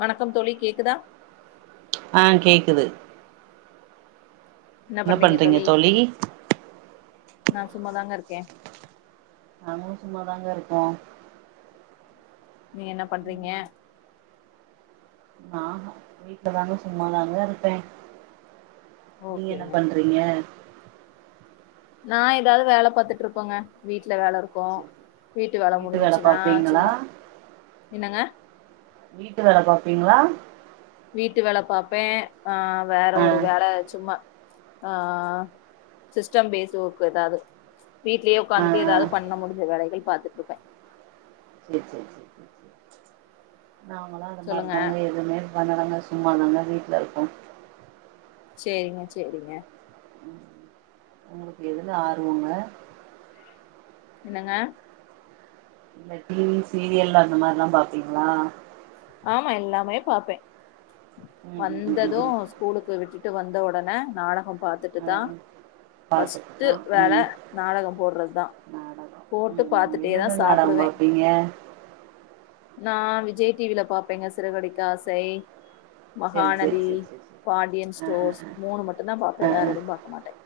வணக்கம் தோழி கேக்குதா ஆஹ் கேக்குது என்ன பண்றீங்க தோழி நா சும்மாதாங்க இருக்கேன் நாங்களும் சும்மாதாங்க இருக்கோம் நீங்க என்ன பண்றீங்க நா வீட்டுல தாங்க சும்மாாதாங்க இருப்பே நீங்க என்ன ஓகேங்க பண்றீங்க நான் ஏதாவது வேல பாத்துட்டு இருப்போங்க வீட் வேலை இருக்கும் வீட்டு வேலை வேல முடிஞ்சிச்சுன்னா பாப்பீங்களா சும்மா என்னங்க வீட்டு வேல பார்ப்பீங்களா வீட்டு வேல பார்ப்பேன் ஆஹ் வேற ஆ ஒரு வேல சும்மா ஆஹ் சிஸ்டம் பேஸக்கு ஏதாவது வீட்லயே ஆ உட்காந்துட்டு ஆ ஏதாவது பண்ண முடிஞ்ச வேலைகள் பார்த்துட்டு இருப்பேன் சேரி சேரி சேரி நாங்களும் அது மாரி சொல்லுங்க தாங்க எதுவுமே [unintelligible] சும்மாாங்க வீட்டில இருக்கோ சேரிங்க சேரிங்க உங்களுக்கு எதில ஆர்வங்க என்னங்க இந்த டிவி சீரியல் அந்த மாதிரில்லாம் பாப்பீங்களா ஆமா எல்லாமே பார்ப்பேன் ம் ம் ம் வந்ததும் ம் ஸ்கூலுக்கு விட்டு ட்டு வந்தவுடனே நாடகம் ஆ பார்த்துட்டுதான் ஆ பஸ்ட்டு பாத்துட்டுதா வேல ம் நாடகம் போடுறதுதான் நாடகம் போட்டு ம் ம் பார்த்துட்டே என்னென்ன தான் நாடகம் சாப்பிடுவேன் பாப்பீங்க நான் விஜய் டி வில பார்ப்பேங்க சிறகடிக்க ஆசை செரி செரி மகாநதி செரி செரி செரி பாண்டியன் ஆ ஆ ஸ்டோர்ஸ் மூணு மட்டும்தான் பாாரப்பேன் வேற எதுவும் பார்க மாட்டேன்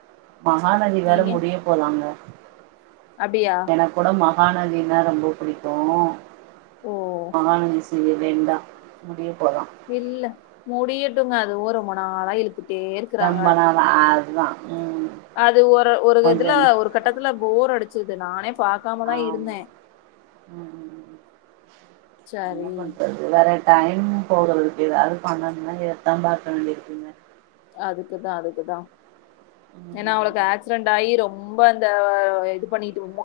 மகநதி வேற முடிய போலாங்க அப்டியா என கூட மா மானநீங்கதா ரொம்ப பிடிக்கு ஓ மானனீஸ் செய்ய வேண்டா முடியத் இல்ல முடியட்டுங்க அதுவும் ரொம்ப நாளா இழித் தொம்ப நாளா அதுதா ம் அது ஒரு ஒரு கொஞ்ச இதுல ஒரு கட்டத்துல போர் அடுச் ச்சுது நானே பாக்காமதா ஆம்மா இருந்தே உம் என்ன சரி பண்றது வேற டைம் போறது து அது பண்ணன்னா இதத்தான் பாக்க வேண்டியிருக்குங்க அதுக்குதா அதுக்குதா ம் ம் ஏனா ம் அவுளுக்கு ம் ஆக்சிடென்ட்டாகி ரொம் ரொம்ப அந்த இது பண்ணிட்யிருமோ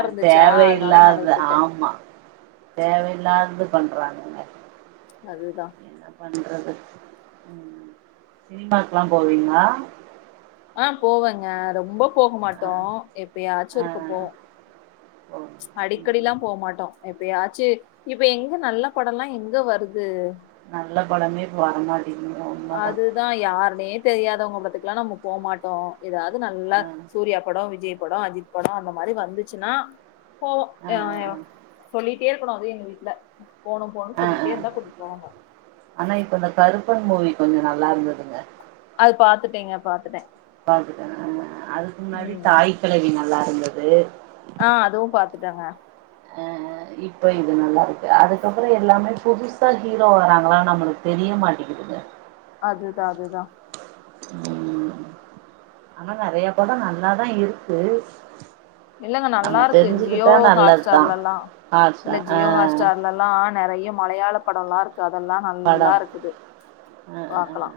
அது தேவையில்லாது விட்டுட்டேன் ஆம்மா தேவையில்லாது இது பண்ணுறானுங்க அதுதா சினிமாக்குல்லா போவீங்குளா ஆஹ் போவேங்க ரொம்பப் அ போகுமாட்டோ எப்பியாச்சு ஆ ஒருக்கு போவோ ஓ ம் அடிக்கடிலாம் போவ்மாட்டோ எப்பியாச்சு இப்ப எங்கு நல்ல படலெல்லா எங்க வருது நல்ல படமே இப்பு வரமாட் அதுதா யார்னே தெரியாதவங்க பட்டுக்குல்லா நம்ப போமாட்டோ எதாவுது நல்லா ஆ சூர்யா படோ விஜய் படோ அஜித் படோ அந்த மாரி வந்துச்சுன்னா போவோ ஆ ஆ யாயோ ஆ சொல்லிட் கேக்குணு அதை எங்கு வீட்ல போணு போணுன்னு சொல்லிட்டே இருந்தா கூட்டிட் போவாங்க ப்பு மூவி கொஞ்சு நல்லா இருந்ததுங்க அது பாத்துட்டேங்க பாத்துட்டே பாத்துட்டே [unintelligible] அதுக்கு முன்னாடி தாய் கிழவிங்க நல்லா இருந்தது ஆஹ் அதுவும் பாத்துட்டேங்க அஹ் ஆஹ் இப்ப இது நல்லா இருக்கு அதுக்கப்புறோ எல்லாமே புதுசா ஹீரோ வராங்குளா நம்முளுக் தெரிய மாட்டிங்குதுங்க அதுதா அதுதா உம் அவுங்க அதை படம் நல்லாதா இருக்கு இல்லங்க நல்லா நம்ம இருக்கு தெரிஞ்சுக்கிட்டா ஜியோ ஹாட் நல்லதுதா ஸ்டார்லல்லா ஹார்ஷா இல்ல ஆ ஜியோ ஹாட் ஸ்டார்லல்லா நெறியா மலையாளப் படல்லா இருக் அதெல்லாம் படோ நல்லா இருக்குது ஆ ஆ ஆ பாக்கலாம்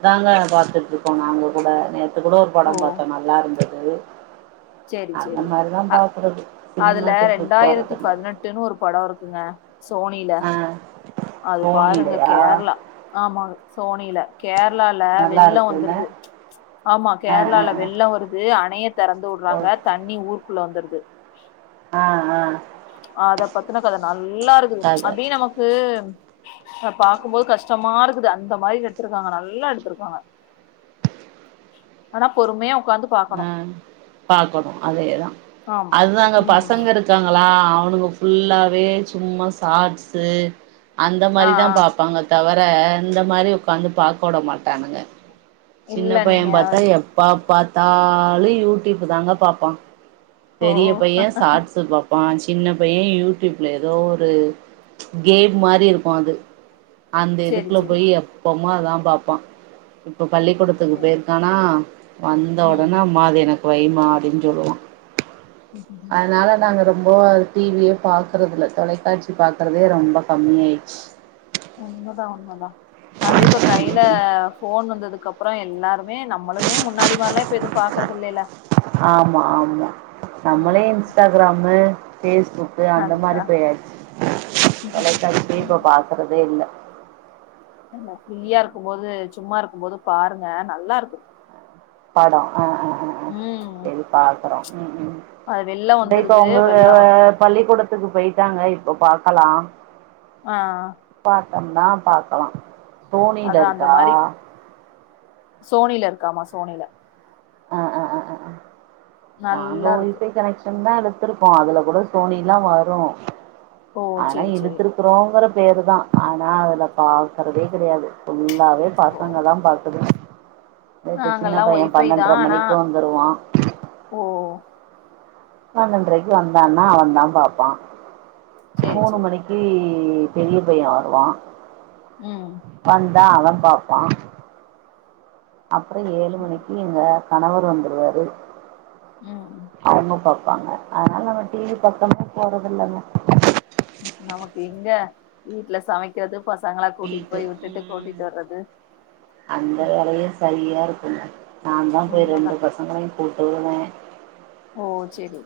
அதாங்க பார்த்துட்டு இருக்கோம் நாங்க கூட அதுக்கூட ஒரு படம் பார்த்தேன் நல்லா இருந்தது உம் செரி செரி அ சினிமா அதுல தேட்ருக்கு ரெண்டாயிரத்தி போறதில்ல பதினெட்டுன்னு ஒரு படம் இருக்குங்க சோனில ஆ அது பாருங்க போனிலயா கேரளா ஆமா சோனில கேரளால நல்லா வெள்ளம் இருக்குன்னு வந்துருது ஆமா ஆ ஆ கேரளால ஆ வெள்ளம் வருது அணைய தெறந்து வாங்க தண்ணி ஊர்க்கு குள்ள வந்துடுது ஆஹ் ஆஹ் அத பத்தினா கத நல்லா இருக்குது கத அப்டியே நமக்கு அத பாக்கும்போது கஷ்டமா இருக்குது அந்த மாரி எடுத்திருக்காங்க நல்லா எடுத்திருக்காங்க ஆனா பொறுமையா உக்காந்து பாக்கணு உம் பாக்கணும் அதேதான் ஆமா அதுதாங்க பசங்க ம் இருக்காங்களா அவனுக ஃபுல்லாவே சும்மா ஷாட்ஸு அந்த ஆ ஆ மாரிதான் பாப்பாங்க தவர த இந்த மாரி உட்காந்து பாக்க வுட மாட்டானுக சின்ன இல்ல நீங்க பையன் பாத்தா எப்பா பாத் தாலு யூடியூப் தாங்க பாப்பான் ஓ பெரிய பையன் ஷாட்ஸ் பாப்பான் சின்ன பையன் யூடியூப்ல ஏதோ ஒரு கேம் மாரி இருக்கும் அது அந்த சேரி இதுக்குல சேரி போய் எப்போ அதான் பாப்பான் இப்போ பள்ளிக்கூடத்துக்கு போயிருக்கானா வந்து ம் உடனே மா அத என இப்ப வைமா அப்டின்னு சொல்லுவான் அதனால நாங்க ரொம்ப டிவியே பாக்கறதுல தொலைக்காட்சி பாக்கறதே ரொம்ப கம்மியா ஆயிச்சு உண்மதான் உண்மதான் அது இப்ப கையில போன் வந்து அதுக்கப்பறம் எல்லாருமே நம்மளுமே முன்னாடி மாரில்லாம் இப்ப எது பாக்கறது இல்லைல ஆமா ஆமா நம்மளே ம் இன்ஸ்டாகிராமு பேஸ்புக்கு அந்த மாரி அதா பேயாச்சு தொலைக்காட்சியே இப்போ பாக்கறதே இல்லை என்ன ஃப்ரீயா இருக்கும்போது சும்மா இருக்கும்போது பாருங்க நல்லா இருக்கு படோ ஆ உம் உம் உம் இத இப்ப அவுங்க வெள்ளோ பள்ளிக்கூடத்துக்கு போயி ட்டாங்க இப்ப பாக்கலா ஆ வந்தா பாக்கலா சோனியில அதா அந்த இருக்கா மாரி சோனில இருக்காமா சோனில ஆ ஆ ஆ ஆ அங்க நல்லா இருக்கு வைஃபை கனெக்ஷன்தா அதுல த்துருக்கோ அதுல கூட சோனில்லா வரு ஓ ஆனா சேரி சேரி இழுத்துருக்கறோங்கற பேருதா ஆனா அதுல பாக்கறதே கெடையாது ஃபு ல்லாவே ஓ பசங்கதா பாக்குதுக நைட்டு சின்ன நாங்கல்லா பைய ஒய்ஃபை பன்னென் தா ஆனா மணிக்கு வந்துருவா ஓ பன்னென்ரைக்கி வந்தான்னா அவந்தா பாப்பா சேரி மூணு சேரி மணிக்கி பெரிய பைய வருவா உம் தா அவ பாப்பா அப்புறோ ஏழு மணிக்கி எங்க கணவர் வந்துருவாரு ம் [unintelligible] பாப் பாங்க அதனால நம்ம டிவி பக்கமே போறதில்லைங்க நமக்கு எங்க வீட்ல சமைக்கிறது பச வீட்டு உம் அந்த வேலையே சரி யா இருக்குமே நாந்தா போய் உண்மதா ரெண்டு பசங்களையு கூட்டு வருவே ஓ செரி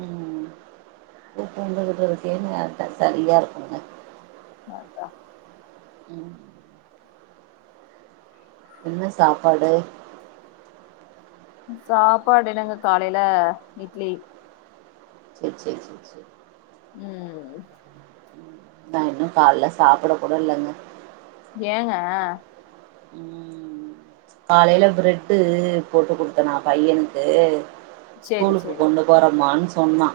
உம் [unintelligible] நேரத்த சரியா இருக்குங்க அதா உம் என்ன சாப்பாடு சாப்பாடு என்னங்க காலையில இட்லி செரி செரி செரி செரி உம் நான் இன்னும் காலைல சாப்பிட கூட இல்லைங்க ஏங்க உம் காலையில பிரெட்டு் போட்டு குடுத்தேனா பையனுக்கு சேரி ஸ்கூலுக்கு சேரி கொண்டு போற மான்ஸ் சொன்னா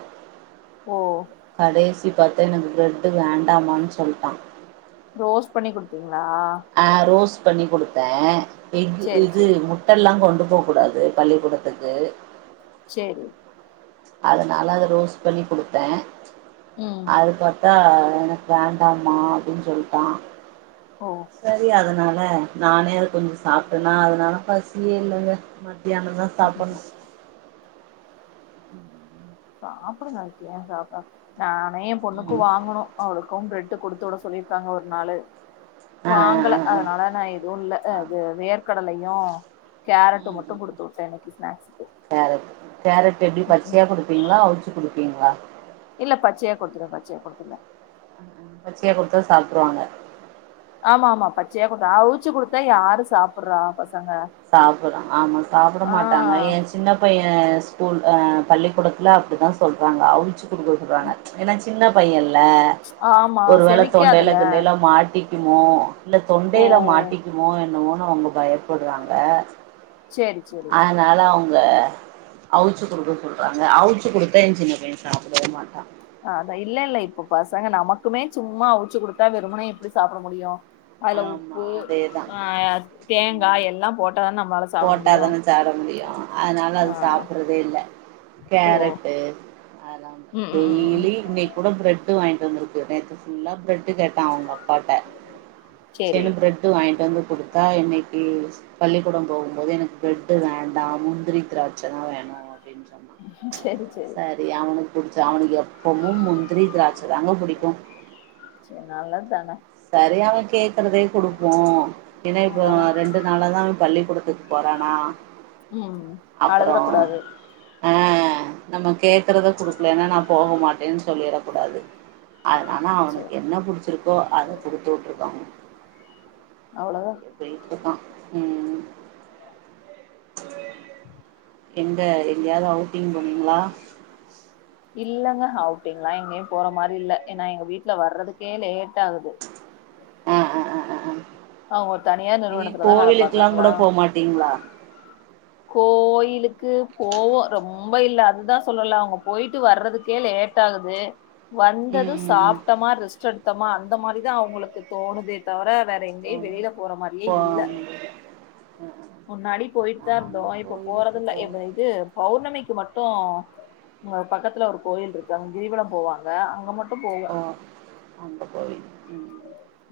ஓ கடைசி பார்த்தா எனக்கு பிரெட்டு் வேண்டாமான்னு சொல்லிட்டான் ஃபோர்ஸ் பண்ணி கொடுத்தீங்க ஆஹ் ரோஸ்ட் பண்ணி கொடுத்தேன் எக்கு சேரி எக்கு சேரி முட்டை இல்லாம ஒன் திருப கூடாது பள்ளிக்குடத்துக்கு செரி அதனால அத லூஸ் பண்ணி குடுத்தேன் ம் அது பாத்தா எனக்கு வேண்டாமா அப்படின்னு சொல்ட்டான் ஓ சரி அதனால நானே அது கொஞ்சம் சாப்பிட்டேனா அதனால பசியே இல்லைங்க மதியானம் தான் ம் சாப்பனும் உம் சாப்புடுங்க அதற்கு கேன் சாப்பிடமா நான் பையன் ம் பொண்ணுக்கும் வாங்கணும் அவள் ளுக்கும் பிரெட்டு கொடுத்து விட சொல்லியிருக்காங்க ஒரு நாளு ஆ ஆ வாங்கல ஆ ஆ அதனால நான் எதுவும் இல்ல ஆ இது வேர்க்கடலை யும் கேரட்டு ம் மட்டும் ம் கொடுத்து வுட்டேன் இன்னைக்கு ஸ்நாக்ஸ்க்கு உம் தீங்களா அவுச்சி கொடுப்பிங்களா இல்ல பச்சையா கொடுத்துருவேன் பச்சையா கொடுத்துருவேன் ட்றுவாங்க ஆமா ஆமா பச்சையா குடுப்பேன் அவுச்சு குடுத்தா யாரு சாப்டுறா சாப்டுறான் ஆமா சாப்பிட ஆ மாட்டாங்க என் சின்ன பையன் அஹ் ஸ்கூல் பள்ளிக்கூடத்தில் அப்படிதான் சொல்லுறாங்க அவுச்சு கொடுக்கறாங்க ஏன்னா சின்ன பையன் ல ஆமா ஓரு வேல தொண்டைல செமிக்காதுல்ல கிண்டைல மாட்டி மோ இல்ல ஓ தொண்டையில மாட்டிக்குமோ என்னமோ அவங்க பயப்படுறாங்க வே சேரி சேரி அங்க அவிச்சு கொடுக்க சொல்கிறாங்க அவிச்சு கொடுத்தா எங்க சின்ன பையன் சாப்பிடவே மாட்டா அஹ் அதான் இல்ல இல்ல இப்போ பசங்க நமக்குமே சும்மா அவிச்சு கொடுத்தா வெறுமனே எப்படி சாப்பிட முடியு அதுல ஆமா உப்பு அதேதா அஹ் தேங்காய் எல்லா போட்டோ தான் நம்மளால சாப்ட முடியு போட்டாதானே சாப்பிட முடியும் அதனால அது ஆ சாப்பிடறதே இல்ல ஓ கேரட்டு அத ம் ம் ம் ம் டெய்லி இன்னை கூட பிரட் வாங்கிட்டு வந்திருக்கு நேற்று புல்லா பிரெட்டு் கேட்டான் அவங்க அப்பாட்ட சேரி சேரின்னு பிரட்டு வாங் வாங்கிட்டு வந்து கொடுத்தா இன்னைக்கு பள்ளிக்கூடம் போகும்போது எனக்கு பிரட்டு வேண்டாம் முந்திரி திராட்சை தான் வேணும் அப்படின்னு சொன்னா சேரி சேரி சரி அவனு புடிச்ச அவனுக்கு எப்பவும் முந்திரி திராட்சைதாங்க பிடிக்கும் சேரி நல்ல தானே சேரி அவ கேக்குறதே கொடுப்போம் ஏன்னா இப்ப அவ்ளோதா ரெண்டு நாள தான் பள்ளி கொடத் து போறானா ம் அழுதுற அப்புறம் கூடாது அஹ் அஹ் நம்ம கேக்குறத குடுக்கலன்னா நா போக மாட்டேன்னு சொல்லிடக் கூடாது அதனால அவனுக்கு சேரி என்ன புடிச்சிருக்கோ அது விட்டு இருக்காங்க அவ்ளோதா அது எப்படின்டுதான் உம் எங்க எங்கயாரது அவுட்டிங் போனீங்களா இல்லங்க அவுட்டிங் எல்லா எங்கேயும் போற மாரி இல்ல ஏன்னா எங்க வீட்டுல வர்றதுக்கே லேட் ஆகுது ஆஹ் ஆஹ் ஆஹ் ஆஹ் அவங்க ஒரு தனியார் ஆஹ் இ நிறுவனத்துலதா வேல கோவிலுக்குல்லாம் பாக்குறாங்களா கூட போகமாட்டீங்களா கோயிலுக்கு போவோம் ரொம்ப இல்ல அதுதான் சொல்லல அவங்க போயிட்டு வர்றதுக்கே லேட் ஆகுது ம் வந்ததும் ம் சாப்பிட்டமா ரெஸ் டுத்தமா அந்த மாதிரிதான் அவங்களுக்கு தோணுதே தவிர வேற ம் எங்கேயும் தோணு வெளியில போற மாரியே போ இல்ல ஆ ஆ முன்னாடி போயிட் ருந்தோ நாங்க இப்ப கோவிலுக்கு போறதில்ல போவோ இப்ப இது பௌ ர்ணமிக்கு மட்டு ஆ பக்கத்துல ஒரு கோயில் இருக்கு அங்க கிரிவலம் போவாங்க அங்க மட்டு போவே ஓ அந்த கோயில் உம்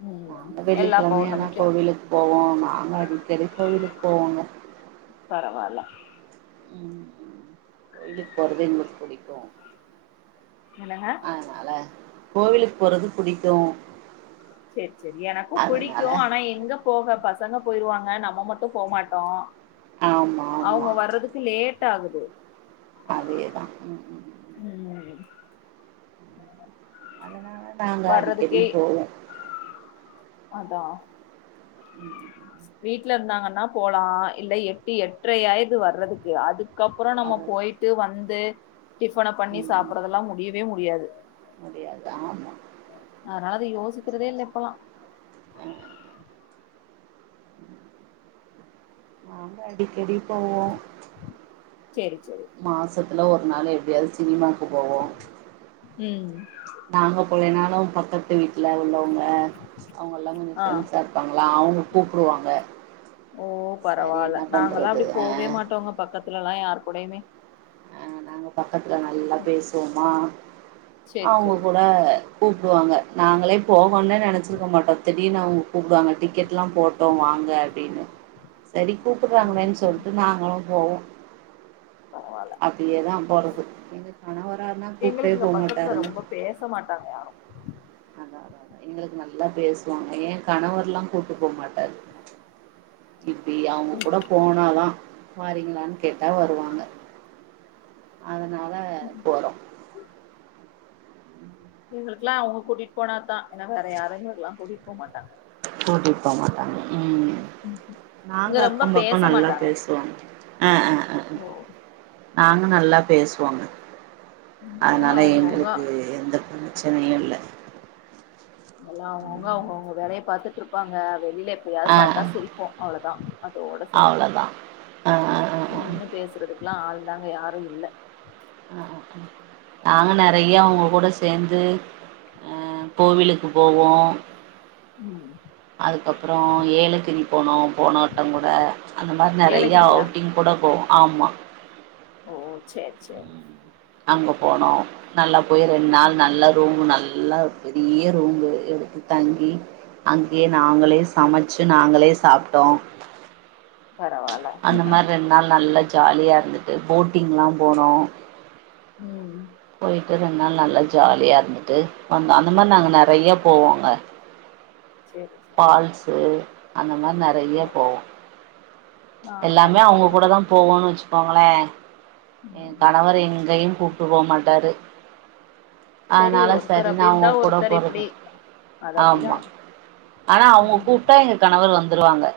ம் நாங்க எல்லா வெள்ளிக்கிழமை ஆனா பௌர்ணமிக்கு கோவிலுக்கு போவோ நாங்க அடிக்கடி கோயிலுக்கு போவோங்க பரவால்ல உம் உம் கோயிலுக்கு போறது எங்களுக்கு புடிக்கு என்னங்க அதனால கோவிலுக்கு போறது புடிக்கு சேரி சேரி எனக்கும் புடிக்கு அதனால ஆனா எங்க போக ப சங்க போயிருவாங்க நம்ம மட்டு போமாட்டோ ஆமா ஆமா ட்டாகுது அதேதா உம் உம் உம் ம் அதனால நாங்க அடிக்கடி வர்றதுக்கே போவோ அதா உம் உம் வீட்ல இருந்தாங்கன்னா போலா இல்ல எட்டு எட்ரையாயிருது வர்றதுக்கே அது க்கப்பறோ நம்ம வர்றது போய்ட்டு வந் து டிஃபன பண்ணி ம் ம் சாப்டறதெல்லா முடியவே முடி யாது முடியாது ஆமா க்குறதே இல்ல இப்பல்லா நாங்க அடிக்கடி போவோ செரி செ மாசத்துல ஒரு நாளு எப்டியாது சினிமாக்கு போவோ உம் நாங்க [unintelligible] பக்கத்து வீ ட்ல உள்ளவுங்க அவுங்கல்லா கொஞ்ச ஆ ஃப்ரெண்ட்ஸா இருப்பாங்க ல்ல அவுங்க கூப்டுவாங்க ஓ சரி பரவால்ல என்ன நாங்கல்ல பண்றது அப்டி ஆ போவே மாட்டோங்க பக்கத் துலல்லா யாரு கூடயுமே ஆஹ் நாங்க ப க்கத்துல நல்லா ம் பேசுவோமா சேரி அவுங்க சேரி கூட கூப்டுவாங்க நாங்களே போ ஒன்ன நெனச்சுருக்க மாட்டோ திட் டினு அவுங்க கூப்டுவாங்க டிக்கெட்லா போட்டோ வாங்க அப்டின்னு சேரி ம் கூப்புறாங்களே சொல்டு நாங்களு போவோ பரவால்ல அப்டியேதா போறது எங்க கணவரானா கூப்டே எங்களுக்கு இங்க பக்கத்துல போமாட்டாருங்க ரொம்ப பேச மாட்டாங்க யாரு அதா அதா அதா எங்களுக்கு நல்லா பேசுவாங்க ஏ கணவர்லா கூப்டு போமாட்டாரு இப்டி அவுங்க கூட போனாதா வாரீங்களான் கேட்டா வருவாங்க அதனால போறோ உங்ளுக்கலா அவுங்க கூட்டிட் போனாதா ன்னா வேற யாரங்கல்லா கூடிட் போமாட்டாங்க கூட்டிட் போமாட்டாங்க ம் இங்க நாங்க ரொம்ப அக்கம் பேச பக்கம் நல்லா மாட்டாங்க பேசுவோங்க ஆ ஆ ஆ ஆ ஓ நாங்க நல்லா பேசுவோங்க இங்கெல்லா அதனால அவங்கவுங்க எங்களுக்கு எந்த பண்ண பிரச்சனையே இல்லை பார்த்துட்டு இருப்பாங்க வெளியில எப்பாவது ஆ பார்த்தா சிரிப்போம் அவ்வளவுதான் அதோட சேரி அவ்ளோதா ஆ ஆ ஆ ஆ ஆ நின்று பேசுறதுக்கெல்லாம் ஆள் தாங்க யாரும் இல்ல ஆஹ் ஆஹ் ஆஹ் நாங்க நெறைய அவங்க கூட சேர்ந்து அஹ் கோவிலுக்கு போவோ உம் அதுக்கப்புறம் ஏலக்கிரி போனோம் போன வட்டம் கூட அந்த மாரி நெறையா ஏலகிரியா அவுட்டிங் கூட போவோம் ஆமா ஓ சேரி சேரி அங்க போனோம் நல்லா போய் ரெண்டு நாள் நல்ல ரூம் நல் எல்லா பெரிய ரூம்பு எடுத்து தங்கி அங்கேயே நாங்களே சமைச்சு நாங்களே சாப்பிட்டோம் பரவால்ல அந்த மாரி ரெண்டு நாள் நல்ல ஜாலியா இருந்துட்டு போட்டிங்லாம் போனோம் உம் டு ரெண்டுநாள் நல்லா ஜாலியா இருந்துட்டு வந்த அந்த மாரி நாங்க நெறய போவோங்க பா சேரி சேரி பால்ஸ்ஷு அந்த மாரி நிறைய ஓ போகம் நாங்களா எல்லாமே அப்டி அவங்க கூட போமாட்டோ தான் போகும்ன்னு வச்சுக்கோங்களே என் ம் கணவர் எங்கேயையும் கூப்பிட்டு போக மாட்டாரு அதனால சரி ஒருத்தர் அப்டி நான் உங்க இருந்தா கூட ஒருத்தர் போருது இப்டி அது ஆமா அப்டிதா ஆனா அவங்க கூப்பிட்டா எங்க கணவர் வந் தருவாங்க